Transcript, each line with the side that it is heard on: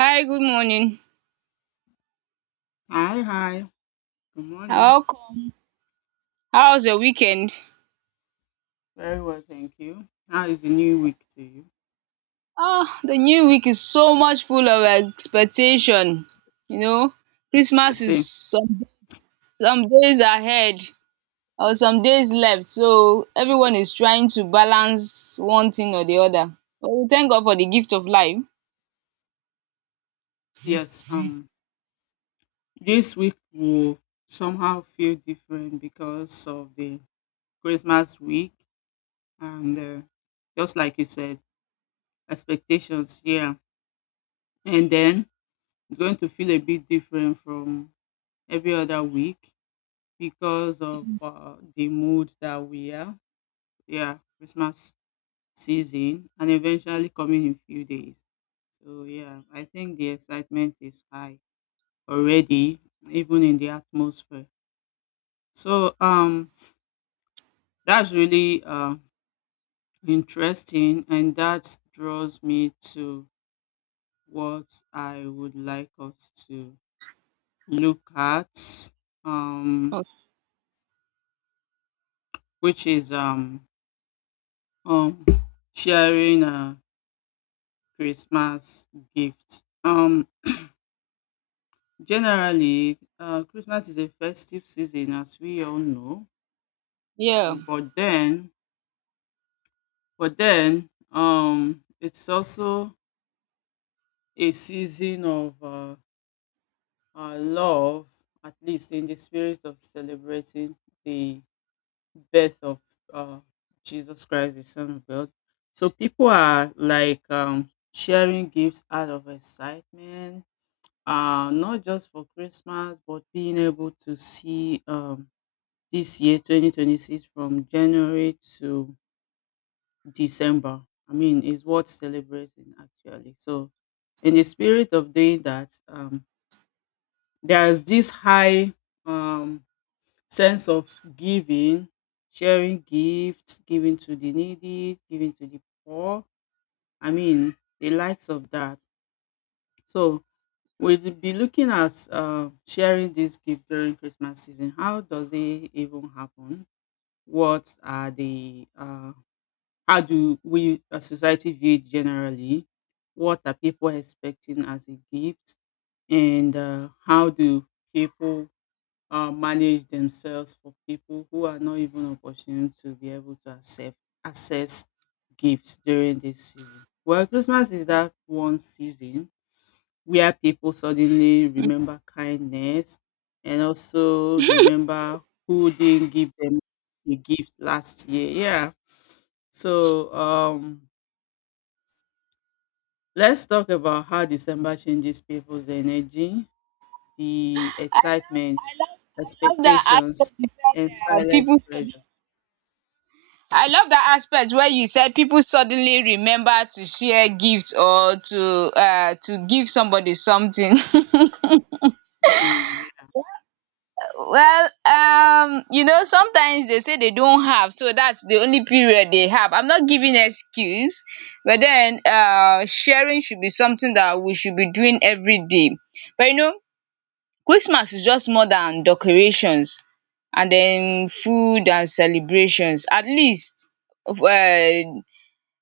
right: Hi, good morning.
left: Hi, hi. Good morning.
right: Welcome. How's your weekend?
left: Very well, thank you. How is the new week to you?
right: Oh, the new week is so much full of expectation. You know,
left: I
right: Christmas is
left: see.
right: some days ahead or some days left. So everyone is trying to balance one thing or the other. But we thank God for the gift of life.
left: Yes, um, this week will somehow feel different because of the Christmas week and just like you said, expectations, yeah. And then it's going to feel a bit different from every other week because of the mood that we are. Yeah, Christmas season and eventually coming in few days. So yeah, I think the excitement is high already, even in the atmosphere. So um, that's really interesting, and that draws me to what I would like us to look at, um, which is um, sharing a Christmas gift. Generally, Christmas is a festive season, as we all know.
right: Yeah.
left: Mm. But then, it's also a season of love, at least in the spirit of celebrating the birth of uh, Jesus Christ, the Son of God. So people are like sharing gifts out of excitement, not just for Christmas, but being able to see this year 2026 from January to December. I mean, it's worth celebrating actually. So, in the spirit of doing that, there's this high um, sense of giving, sharing gifts, giving to the needy, giving to the poor. I mean, the likes of that. So, we'll be looking at sharing this gift during Christmas season. How does it even happen? What are the how do we as society view it generally? What are people expecting as a gift? And how do people manage themselves for people who are not even opportune to be able to accept access gifts during this season? Well, Christmas is that one season where people suddenly remember kindness and also remember who didn't give them a gift last year. Yeah. So, let's talk about how December changes people's energy, the
right: I love I
left: excitement,
right: love I love that
left: expectations,
right: aspect you said
left: and silent
right: people
left: pressure.
right: suddenly I love that aspect where you said people suddenly remember to share gifts or to give somebody something.
left: Mm.
right: Well, sometimes they say they don't have, so that's the only period they have. I'm not giving excuse, but then sharing should be something that we should be doing every day. But Christmas is just more than decorations and then food and celebrations. At least um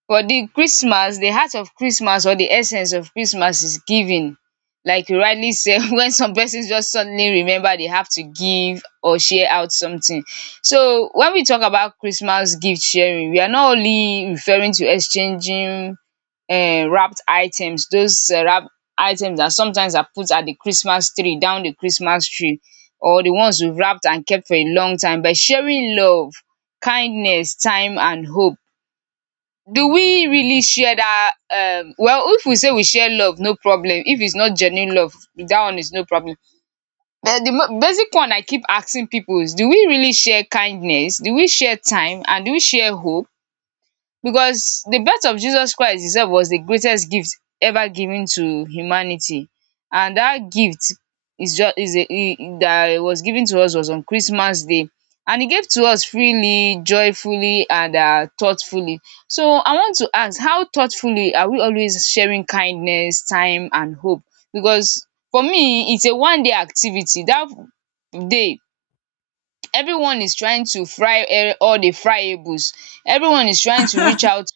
right: for the Christmas, the heart of Christmas or the essence of Christmas is giving. Like you rightly said, when some persons just suddenly remember they have to give or share out something. So when we talk about Christmas gift sharing, we are not only referring to exchanging wrapped items. Those wrapped items that sometimes are put at the Christmas tree, down the Christmas tree, or the ones we've wrapped and kept for a long time. But sharing love, kindness, time, and hope, do we really share that? Well, if we say we share love, no problem. If it's not genuine love, that one is no problem. But the basic one I keep asking people is, do we really share kindness? Do we share time? And do we share hope? Because the birth of Jesus Christ itself was the greatest gift ever given to humanity. And that gift is just is a e- that was given to us was on Christmas Day. And he gave to us freely, joyfully, and thoughtfully. So I want to ask, how thoughtfully are we always sharing kindness, time, and hope? Because for me, it's a one-day activity. That day, everyone is trying to fry all the fryables. Everyone is trying to reach out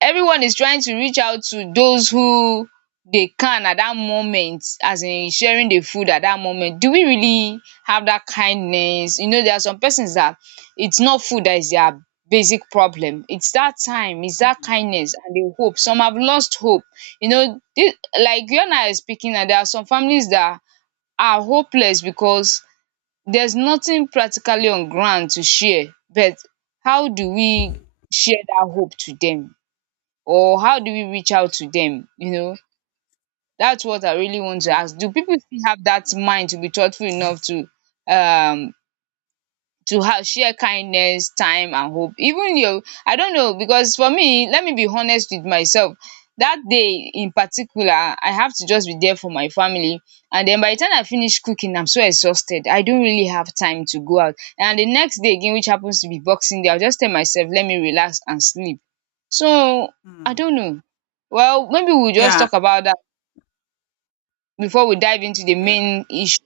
right: Everyone is trying to reach out to those who they can at that moment, as in sharing the food at that moment. Do we really have that kindness? There are some persons that it's not food that is their basic problem. It's that time, it's that
left: Mm.
right: kindness, and the hope. Some have lost hope. You know, this, like you and I are speaking, and there are some families that are hopeless because there's nothing practically on ground to share. But how do we share that hope to them? Or how do we reach out to them? That's what I really want to ask.
left: Okay.
right: Do people still have that mind to be thoughtful enough to um share kindness, time, and hope? Even your I don't know. Because for me, let me be honest with myself, that day in particular, I have to just be there for my family. And then by the time I finish cooking, I'm so exhausted I don't really have time to go out. And the next day again, which happens to be Boxing Day, I'll just tell myself, let me relax and sleep. So I
left: Mm.
right: don't know. Well, maybe we'll just
left: Yeah,
right: talk about that before we dive into the
left: yeah,
right: main issue.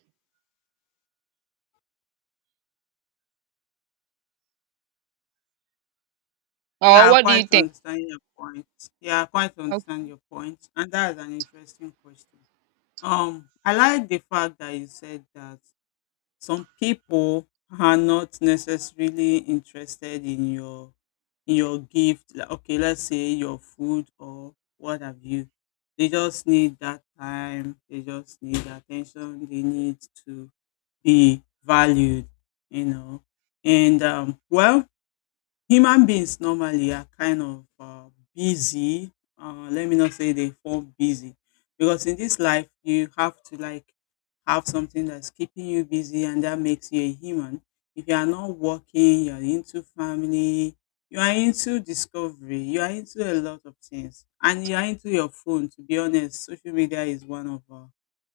right: Or
left: yeah. I
right: what do you
left: quite
right: think?
left: understand your point. Yeah, I quite
right: Okay.
left: understand your point, and that is an interesting question. I like the fact that you said that some people are not necessarily interested in your gift, like, okay, let's say your food or what have you. They just need that time, they just need attention, they need to be valued, you know. And well, human beings normally are kind of busy. Let me not say they fall busy because in this life you have to like have something that's keeping you busy, and that makes you a human. If you are not working, you are into family, you are into discovery, you are into a lot of things, and you are into your phone. To be honest, social media is one of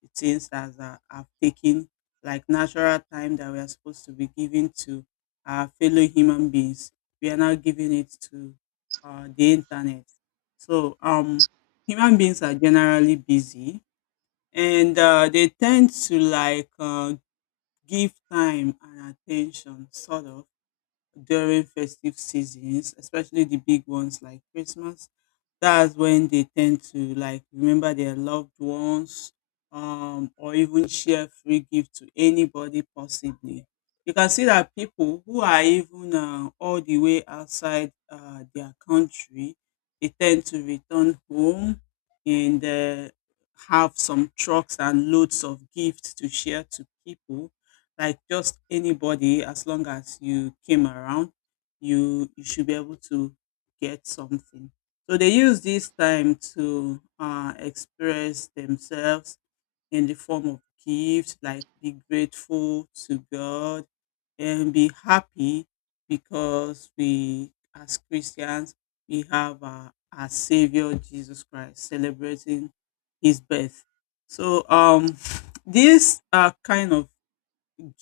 left: the things that are taking like natural time that we are supposed to be giving to our fellow human beings. We are now giving it to the internet. So human beings are generally busy, and they tend to like give time and attention, sort of, during festive seasons, especially the big ones like Christmas. That's when they tend to like remember their loved ones, or even share free gift to anybody possibly. You can see that people who are even all the way outside their country, they tend to return home and have some trucks and loads of gifts to share to people, like just anybody. As long as you came around, you should be able to get something. So they use this time to express themselves in the form of gifts, like be grateful to God and be happy because we, as Christians, we have our Savior Jesus Christ celebrating his birth. So this kind of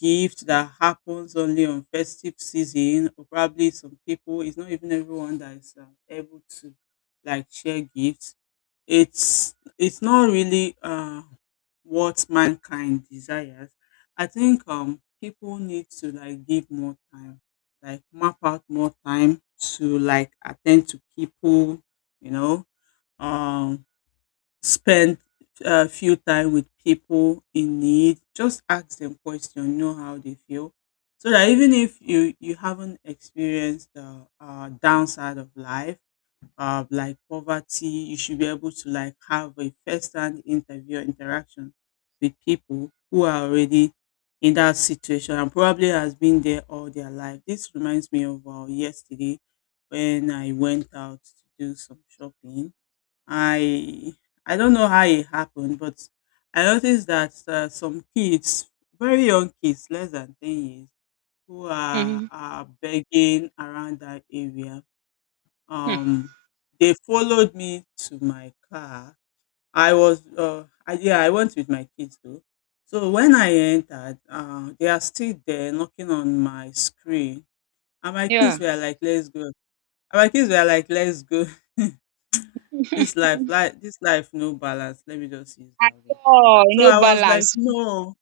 left: gift that happens only on festive season, or probably some people, it's not even everyone that is able to like share gifts. It's not really what mankind desires. I think people need to like give more time, like map out more time to like attend to people, you know. Um, spend a few time with people in need. Just ask them question, know how they feel. So that even if you haven't experienced the downside of life, like poverty, you should be able to like have a first-hand interview interaction with people who are already in that situation and probably has been there all their life. This reminds me of yesterday when I went out to do some shopping. I I don't know how it happened, but I noticed that some kids, very young kids, less than 10 years, who are,
right: Mhm.
left: are begging around that area.
right: Hmm.
left: Um, they followed me to my car. I was yeah, I went with my kids though. So when I entered, they are still there knocking on my screen, and my kids
right: Yeah.
left: were like, "Let's go." Our kids were like, let's go. This life, like this life, no balance. Let me just use
right: At
left: that way.
right: all,
left: So
right: no
left: I was like,
right: balance.
left: no,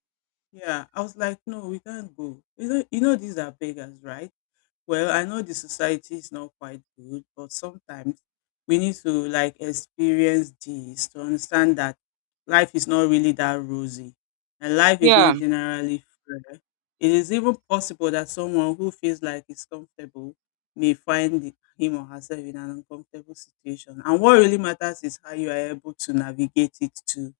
left: yeah. I was like, no, we can't go. You know, these are beggars, right? Well, I know the society is not quite good, but sometimes we need to like experience this to understand that life is not really that rosy and life is not
right: Yeah.
left: generally fair. It is even possible that someone who feels like is comfortable may find the- him or herself in an uncomfortable situation. And what really matters is how you are able to navigate it to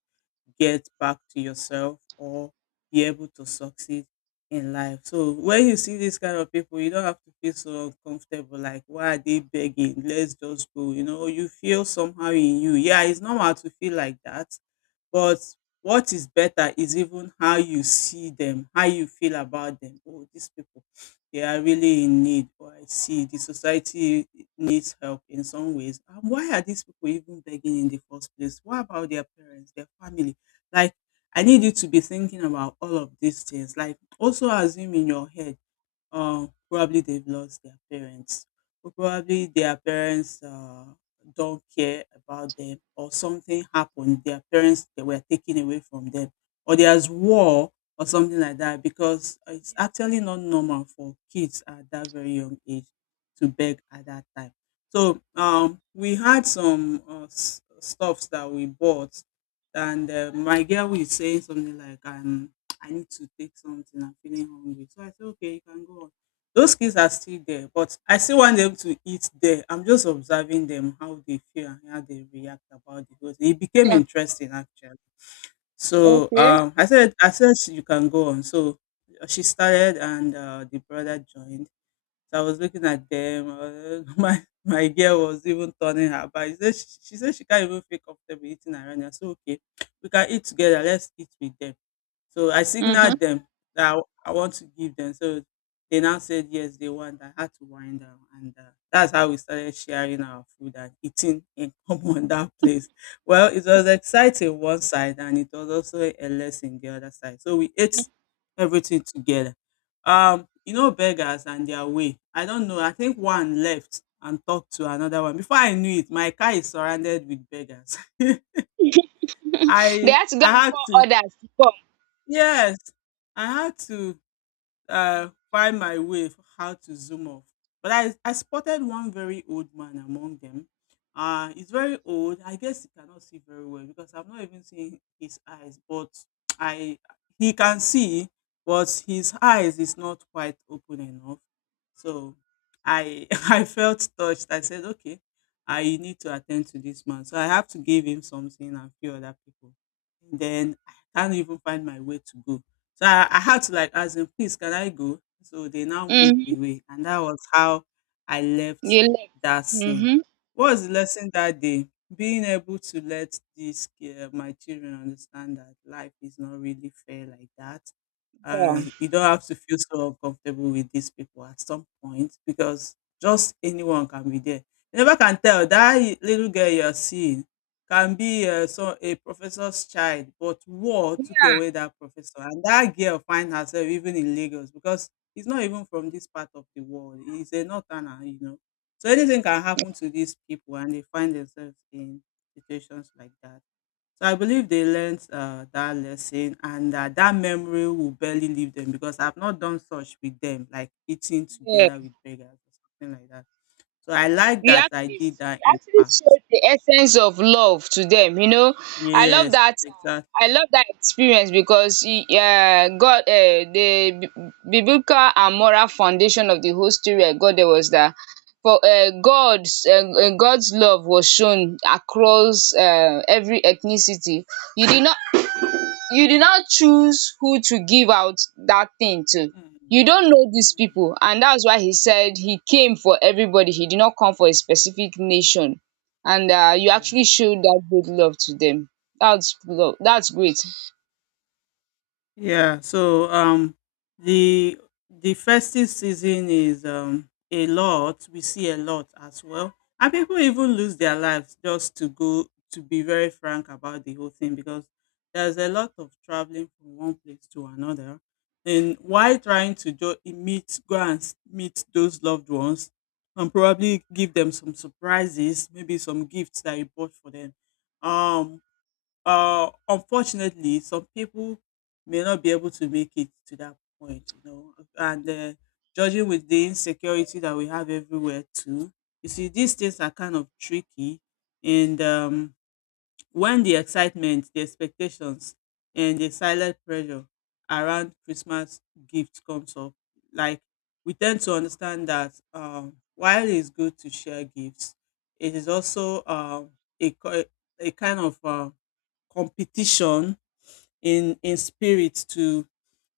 left: get back to yourself or be able to succeed in life. So when you see these kind of people, you don't have to feel so uncomfortable. Like, why are they begging? Let's just go. You know, you feel somehow in you. Yeah, it's normal to feel like that. But what is better is even how you see them, how you feel about them. Oh, these people, they are really in need. Or I see the society needs help in some ways. And why are these people even begging in the first place? What about their parents, their family? Like, I need you to be thinking about all of these things. Like, also assume in your head probably they've lost their parents, or probably their parents don't care about them, or something happened their parents, they were taken away from them, or there's war or something like that. Because it's actually not normal for kids at that very young age to beg at that time. So we had some stuffs that we bought, and my girl was saying something like I need to take something, I'm feeling hungry. So I said, okay, you can go on. Those kids are still there, but I still want them to eat there. I'm just observing them, how they feel and how they react about the whole thing. It became
right: Yeah.
left: interesting actually. So
right: Okay.
left: I said, "Sh- you can go on." So she started, and the brother joined. So I was looking at them. My girl was even turning her back. She said she said she can't even feel comfortable eating around. I said, okay, we can eat together. Let's eat with them. So I signaled
right: Mhm.
left: them that I want to give them. So they now said yes, they want. I had to wind down, and that's how we started sharing our food and eating in common that place. Well, it was exciting one side, and it was also a lesson the other side. So we ate everything together. You know, beggars and their way. I don't know. I think one left and talked to another one. Before I knew it, my car is surrounded with beggars.
right: They had to go
left: I
right: and
left: had
right: call
left: to
right: others to come.
left: yes, I had to find my way for how to zoom off. But I spotted one very old man among them. He's very old. I guess he cannot see very well because I'm not even seeing his eyes. But I he can see, but his eyes is not quite open enough. So I I felt touched. I said, okay, I need to attend to this man. So I have to give him something and few other people. And then I can't even find my way to go, so I had to like ask them, please, can I go? So they now moved
right: Mm-hmm.
left: away. And that was how I left
right: You left.
left: that scene.
right: Mm-hmm.
left: What was the lesson that day? Being able to let these my children understand that life is not really fair like that,
right: Yeah.
left: and you don't have to feel so uncomfortable with these people at some point because just anyone can be there. You never can tell that little girl you're seeing can be so a professor's child, but war took away that professor, and that girl find herself even in Lagos because he's not even from this part of the world. He's a northerner, you know. So anything can happen to these people, and they find themselves in situations like that. So I believe they learnt that lesson and that memory will barely leave them because I've not done such with them, like eating
right: Yeah.
left: together with beggars or something like that. So I like
right: you
left: that I
right: actually
left: did
right: you
left: that in
right: actually
left: part.
right: showed the essence of love to them. i love
left: Yes,
right: that
left: exactly.
right: I love that experience because e god the biblical and moral foundation of the whole story I got there was that for God's love was shown across every ethnicity. you did not you did not choose who to give out that thing to.
left: Mm,
right: You don't know these
left: mm,
right: people. And that's why he said he came for everybody. He did not come for a specific nation. And you
left: yeah.
right: actually showed that great love to them. That's love. That's great.
left: Yeah, so the the festive season is a lot. We see a lot as well. And people even lose their lives just to go to be very frank about the whole thing because there's a lot of traveling from one place to another. And while trying to do meet go and s- meet those loved ones and probably give them some surprises, maybe some gifts that you bought for them. Um Unfortunately, some people may not be able to make it to that point, you know, and judging with the insecurity that we have everywhere too, you see, these things are kind of tricky. And when the excitement, the expectations, and the silent pressure around Christmas gift comes up, like we tend to understand that while it's good to share gifts, it is also a, co- a kind of competition in spirit to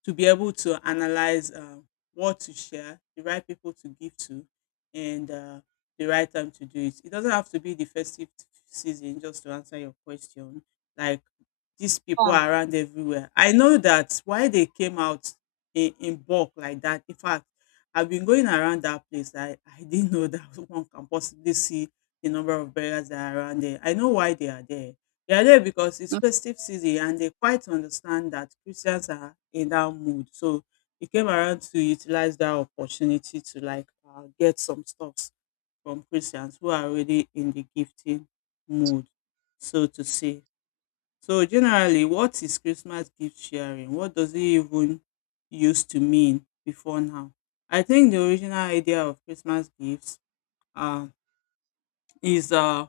left: to be able to analyze what to share, the right people to give to, and the right time to do it. It doesn't have to be the festive season. Just to answer your question, like these people
right: Yeah.
left: are around everywhere. I know that why they came out in bulk like that. In fact, I've been going around that place. I didn't know that one can possibly see the number of burials that are around there. I know why they are there. They are there because it's
right: Mm.
left: festive season and they quite understand that Christians are in that mood. So they came around to utilize that opportunity to like get some stuffs from Christians who are already in the gifting mood, so to say. So generally, what is Christmas gift sharing? What does it even used to mean before now? I think the original idea of Christmas gifts uh, is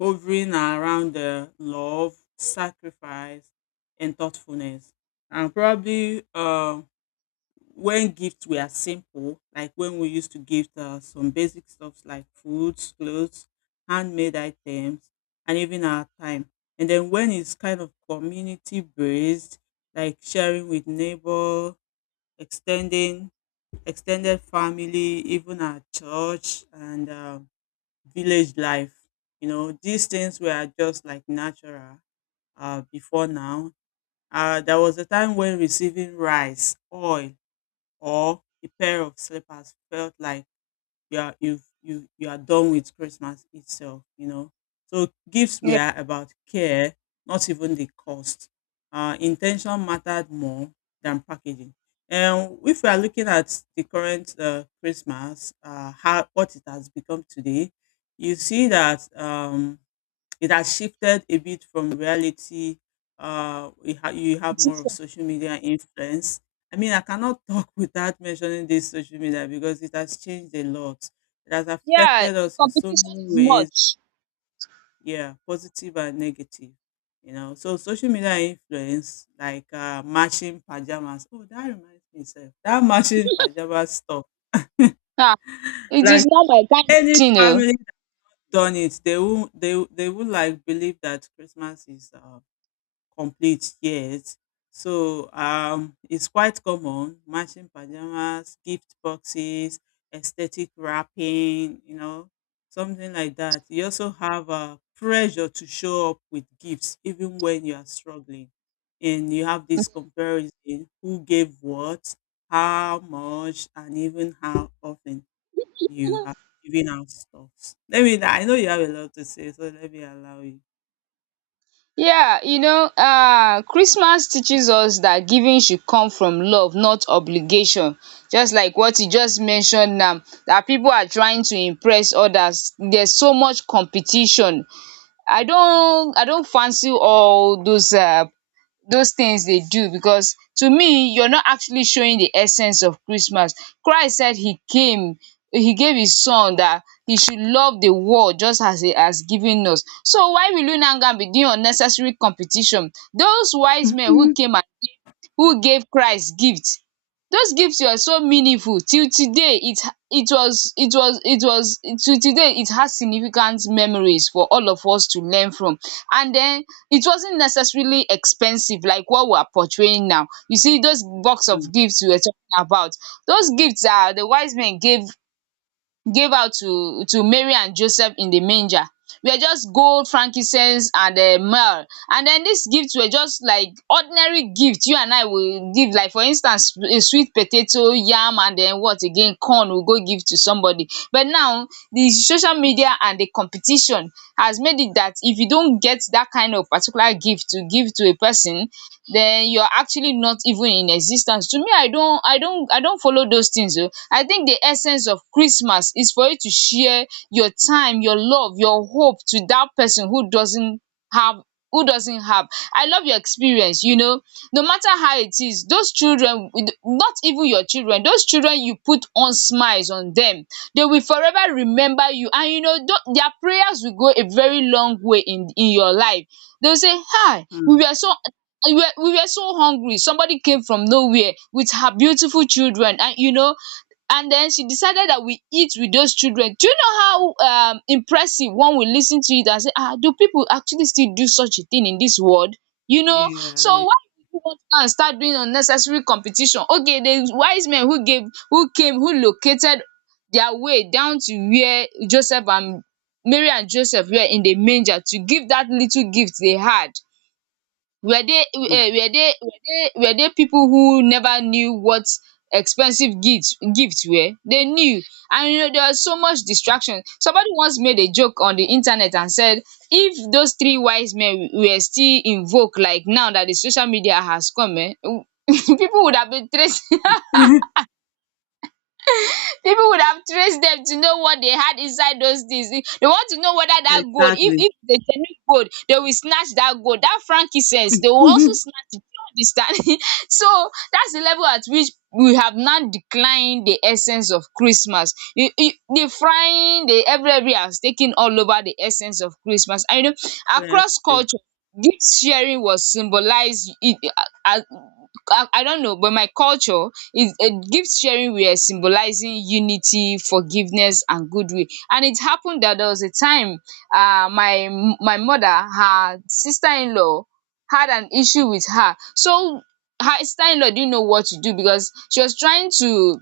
left: hovering around the love, sacrifice, and thoughtfulness. And probably when gifts were simple, like when we used to give some basic stuffs like foods, clothes, handmade items, and even our time. And then when it's kind of community based, like sharing with neighbor, extending extended family, even our church and village life. You know, these things were just like natural before now. There was a time when receiving rice, oil, or a pair of slippers felt like you are done with Christmas itself, you know. So gifts
right: Yeah.
left: were about care, not even the cost. Intention mattered more than packaging. And if we are looking at the current Christmas, how what it has become today, you see that it has shifted a bit from reality. You have more of
right: Competition.
left: social media influence. I mean, I cannot talk without mentioning this social media because it has changed a lot. It has
right: Yeah,
left: affected
right: the
left: us in so
right: competition
left: many
right: is
left: ways,
right: much.
left: yeah, positive and negative. You know, so social media influence like matching pajamas. Oh, that reminds me, sir. That matching pajamas stuff.
right: Ah, it is
left: Like
right: not my kind of
left: any
right: thing. Oh.
left: family that done it, they will they would like believe that Christmas is complete yet. So it's quite common matching pajamas, gift boxes, aesthetic wrapping, you know, something like that. You also have a pressure to show up with gifts even when you are struggling. And you have this comparison who gave what, how much, and even how often you have given out stuff. Let me, I know you have a lot to say, so let me allow you.
right: Yeah, Christmas teaches us that giving should come from love, not obligation, just like what you just mentioned now, that people are trying to impress others. There's so much competition. I don't, fancy all those, things they do because to me you're not actually showing the essence of Christmas. Christ said he came, he gave his son that he should love the world just as he has given us. So why will you now go and begin unnecessary competition? Those wise men who came and who gave Christ gifts, those gifts were so meaningful. Till today it it was it was it was till today it has significant memories for all of us to learn from, and den it wasn't necessarily expensive like what we are portraying now. You see those box
left: Mm,
right: of gifts we were talking about, those gifts are the wise men gave out to Mary and Joseph in the manger were just gold, frankincense, and myrrh. And then these gifts were just like ordinary gifts you and I will give. Like, for instance, a sweet potato, yam, and then what again? Corn will go give to somebody. But now the social media and the competition has made it that if you don't get that kind of particular gift to give to a person, then you're actually not even in existence. To me, I don't follow those things. Oh. I think the essence of Christmas is for you to share your time, your love, your hope to that person have who doesn't have. I love your experience. No matter how it is, those children not even your children, those children you put on smiles on, them they will forever remember you, and their prayers will go a very long way in your life. They will say, hi, we
left: mm.
right: were so, and we were so hungry. Somebody came from nowhere with her beautiful children, and, you know, and then she decided that we eat with those children. Do you know how impressive, one will listen to it and say, ah, do people actually still do such a thing in this world? You know,
left: Yeah, yeah,
right: so
left: yeah.
right: why would you want to go and start doing unnecessary competition? Okay, the wise men who gave, who came, who located their way down to where Joseph and Mary and Joseph were in the manger to give that little gift they had, were they eh were they were they were they people who never knew what expensive gifts were? They knew. And you know there was so much distraction. Somebody once made a joke on the internet and said if those three wise men were still in vogue, like now that the social media has come, eh, people would have been traced.
left: Mm.
right: People would have traced them to know what they had inside those things. They want to know whether that gold, if
left: Exactly.
right: if it's a genuine gold, they will snatch that gold. That frankincense, they will also snatch it. Do you understand? So that's the level at which we have now declined the essence of Christmas. The frying, the every has taken all over the essence of Christmas. And you know, across
left: Honestly.
right: culture, this sharing was symbolized. I, I don't know, but my culture, It gift sharing were symbolizing unity, forgiveness, and goodwill. And it happened that there was a time, uh, my my mother, her sister-in-law, had an issue with her. So her sister-in-law didn't know what to do, because she was trying to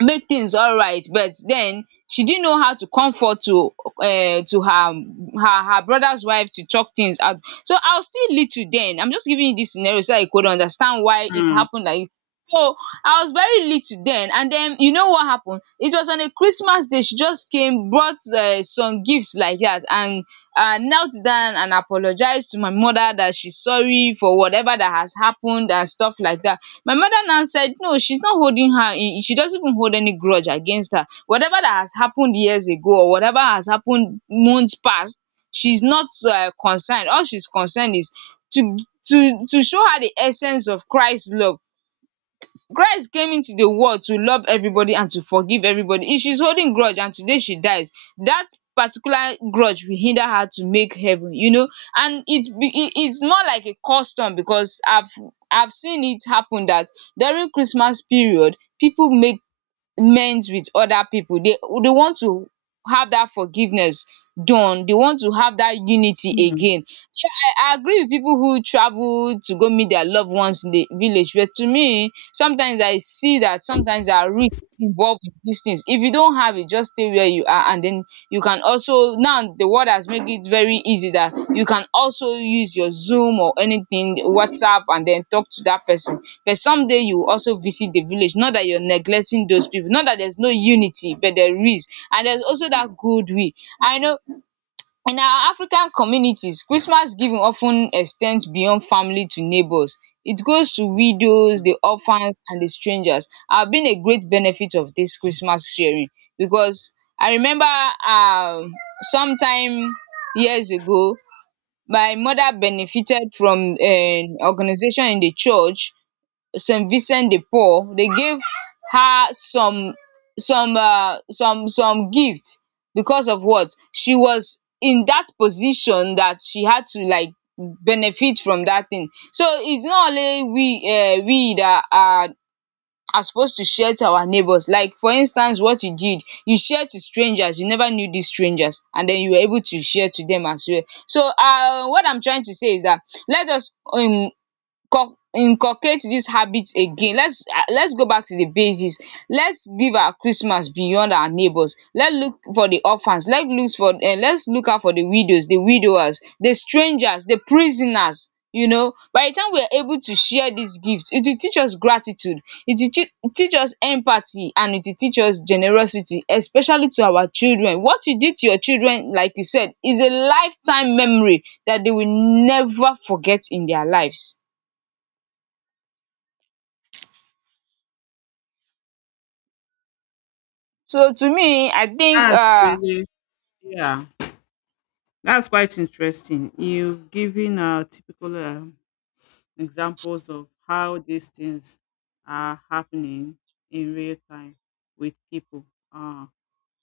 right: make things alright, but then she didn't know how to comfort to her, her brother's wife, to talk things out. So I was still little then. I'm just giving you this scenario so that you could understand why it
left: Mm.
right: happened like this. So I was very little then, and then you know what happened, it was on a Christmas day, she just came, brought some gifts like that, and I knelt down and apologized to my mother that she's sorry for whatever that has happened and stuff like that. My mother now said, no, she's not holding her, she doesn't even hold any grudge against her. Whatever that has happened years ago or whatever has happened months past, she's not, concerned. All she's concerned is to, to show her the essence of Christ's love. Christ came into the world to love everybody and to forgive everybody. If she's holding grudge and today she dies, that particular grudge will hinder her to make heaven, you know. And it's, be it, it's more like a custom because I've seen it happen that during Christmas period, people make amends with other people. They want to have that forgiveness done. They want to have that unity
left: Mm.
right: again. I agree with people who travel to go meet their loved ones in the village, but to me, sometimes I see that sometimes there are risks involved with these things. If you don't have it, just stay where you are, and then you can also, now the world has made it very easy that you can also use your Zoom or anything, WhatsApp, and then talk to that person. But someday you will also visit the village. Not that you're neglecting those people, not that there's no unity, but there is, and there's also that goodwill. I know in our African communities, Christmas giving of ten ex ten ds beyond family to neighbours. It goes to widows,
left: Mm.
right: the orphans, and the strangers. I have been a great benefit of this Christmas sharing because I remember, um sometime years ago, my mother benefited from organization in the church, Saint Vincent de Paul. They gave her some, some gift because of what she was in, that position that she had to like benefit from that thing. So it's not only we, we that are supposed to share to our neighbors. Like, for instance, what you did, you shared to strangers. You never knew these strangers, and then you were able to share to them as well. So what I'm trying to say is that let us inculcate these habits again. Let's go back to the basis. Let's give our Christmas beyond our neighbors. Let's look for the orphans. Let's look out for the widows, the widowers, the strangers, the prisoners. You know, by the time we are able to share these gifts, it will teach us gratitude. It will teach us empathy, and it will teach us generosity, especially to our children. What you did to your children, like you said, is a lifetime memory that they will never forget in their lives. So to me, I think,
left: That's really yeah. That's quite interesting. You've given typical examples of how these things are happening in real time with people uh,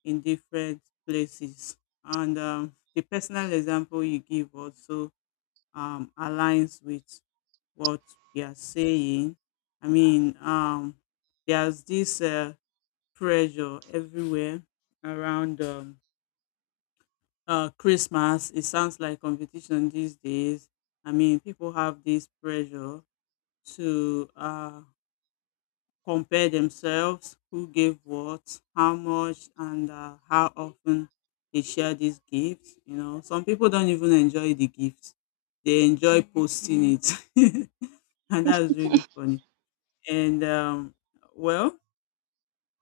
left: in different places, and the personal example you give also aligns with what we are saying. I mean, there's this pressure everywhere around Christmas. It sounds like competition these days. I mean, people have this pressure to compare themselves, who gave what, how much, and how often they share these gifts. You know, some people don't even enjoy the gifts; they enjoy posting it, and that's really funny. And well,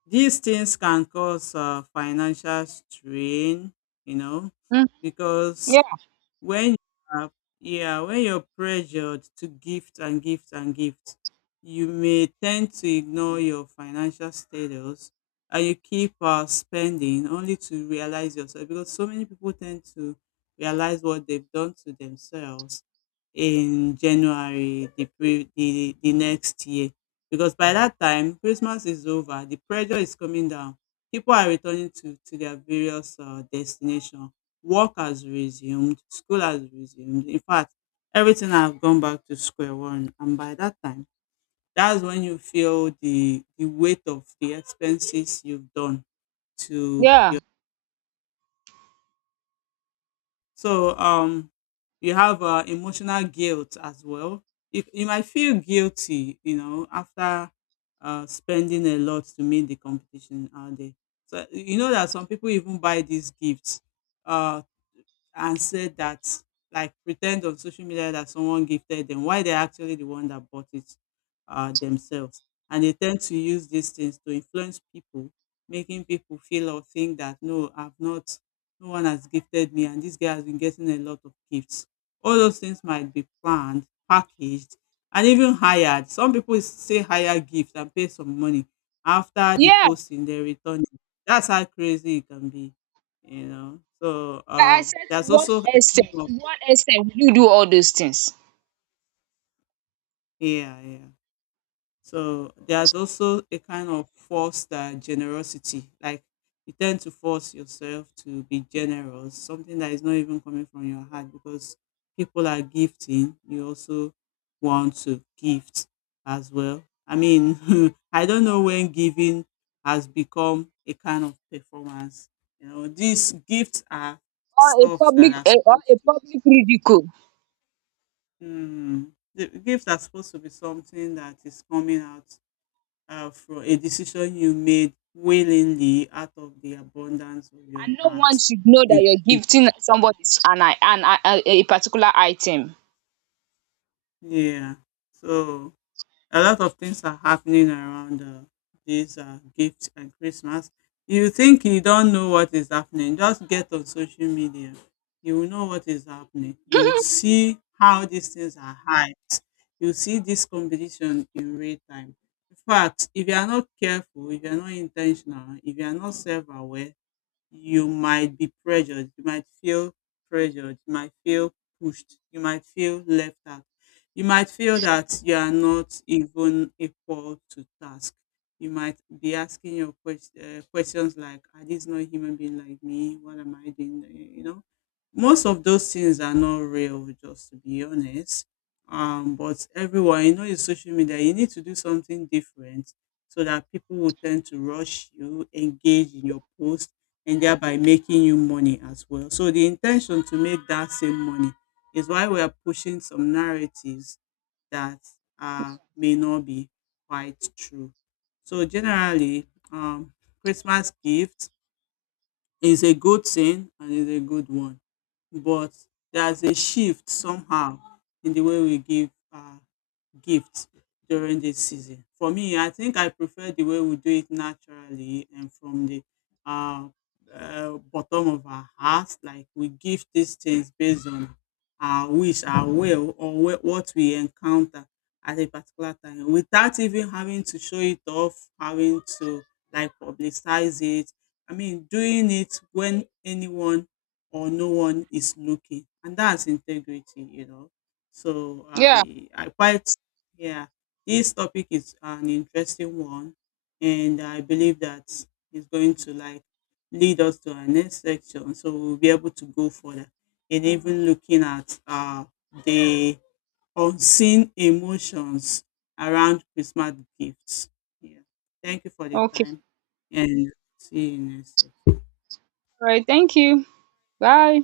left: these things can cause financial strain, you know,
right: mm,
left: because
right: yeah,
left: when you are yeah, when you're pressured to gift and gift and gift, you may tend to ignore your financial status and you keep spending only to realize yourself because so many people tend to realize what they've done to themselves in January, the the next year, because by that time Christmas is over, the pressure is coming down, people are returning to their various destinations. Work has resumed, school has resumed. In fact, everything have gone back to square one. And by that time, that's when you feel the weight of the expenses you've done to
right: yeah.
left: your. So um, you have emotional guilt as well. You might feel guilty, you know, after spending a lot to meet the competition out there. So you know that some people even buy these gifts uh and said that like pretend on social media that someone gifted them why they're actually the one that bought it themselves, and they tend to use these things to influence people, making people feel or think that no I've not no one has gifted me and this guy has been getting a lot of gifts. All those things might be planned, packaged, and even hired. Some people say hire gifts and pay some money. After the
right: Yeah.
left: posting, they return it. That's how crazy it can be, you know. So
right: Like I said, to
left: there's
right: what
left: also a kind
right: extent?
left: of
right: To what extent will you do all those things?
left: yeah, yeah. So there's also a kind of forced generosity. Like you tend to force yourself to be generous, something that is not even coming from your heart because people are gifting. You also want to gift as well. I mean, I don't know when giving has become a kind of performance. You know, these gifts are
right: Or a
left: stuffs that
right: public
left: are
right: eh, or
left: supposed
right: a
left: to.
right: public ridicule.
left: Mm. The gifts are supposed to be something that is coming out from a decision you made willingly out of the abundance of your
right: And no one
left: heart.
right: should know that
left: You
right: you're
left: give.
right: gifting somebody a particular item.
left: Yeah. So a lot of things are happening around this gift and Christmas. You think you don't know what is happening, just get on social media. You will know what is happening. You will see how these things are hyped. You see this competition in real time. In fact, if you are not careful, if you are not intentional, if you are not self aware, you might be pressured, you might feel pushed, you might feel left out. You might feel that you are not even equal to task. You might be asking your questions like, "Are these not human being like me? What am I doing?" You know, most of those things are not real, just to be honest. But everyone, you know, in social media, you need to do something different so that people will tend to rush you, engage in your post, and thereby making you money as well. So the intention to make that same money is why we are pushing some narratives that may not be quite true. So generally, um, Christmas gift is a good thing and is a good one, but there's a shift somehow in the way we give gifts during this season. For me, I think I prefer the way we do it naturally and from the uh, bottom of our hearts. Like we give these things based on our wish, our will, or what we encounter at a particular time without even having to show it off, having to like publicize it. I mean, doing it when anyone or no one is looking. And that's integrity, you know. So
right: Yeah.
left: I quite yeah, this topic is an interesting one, and I believe that is going to like lead us to our next section, so we'll be able to go further and even looking at the unseen emotions around Christmas gifts. Yeah, thank you for the
right: Okay.
left: time, and see you next section.
right: All right. Thank you. Bye.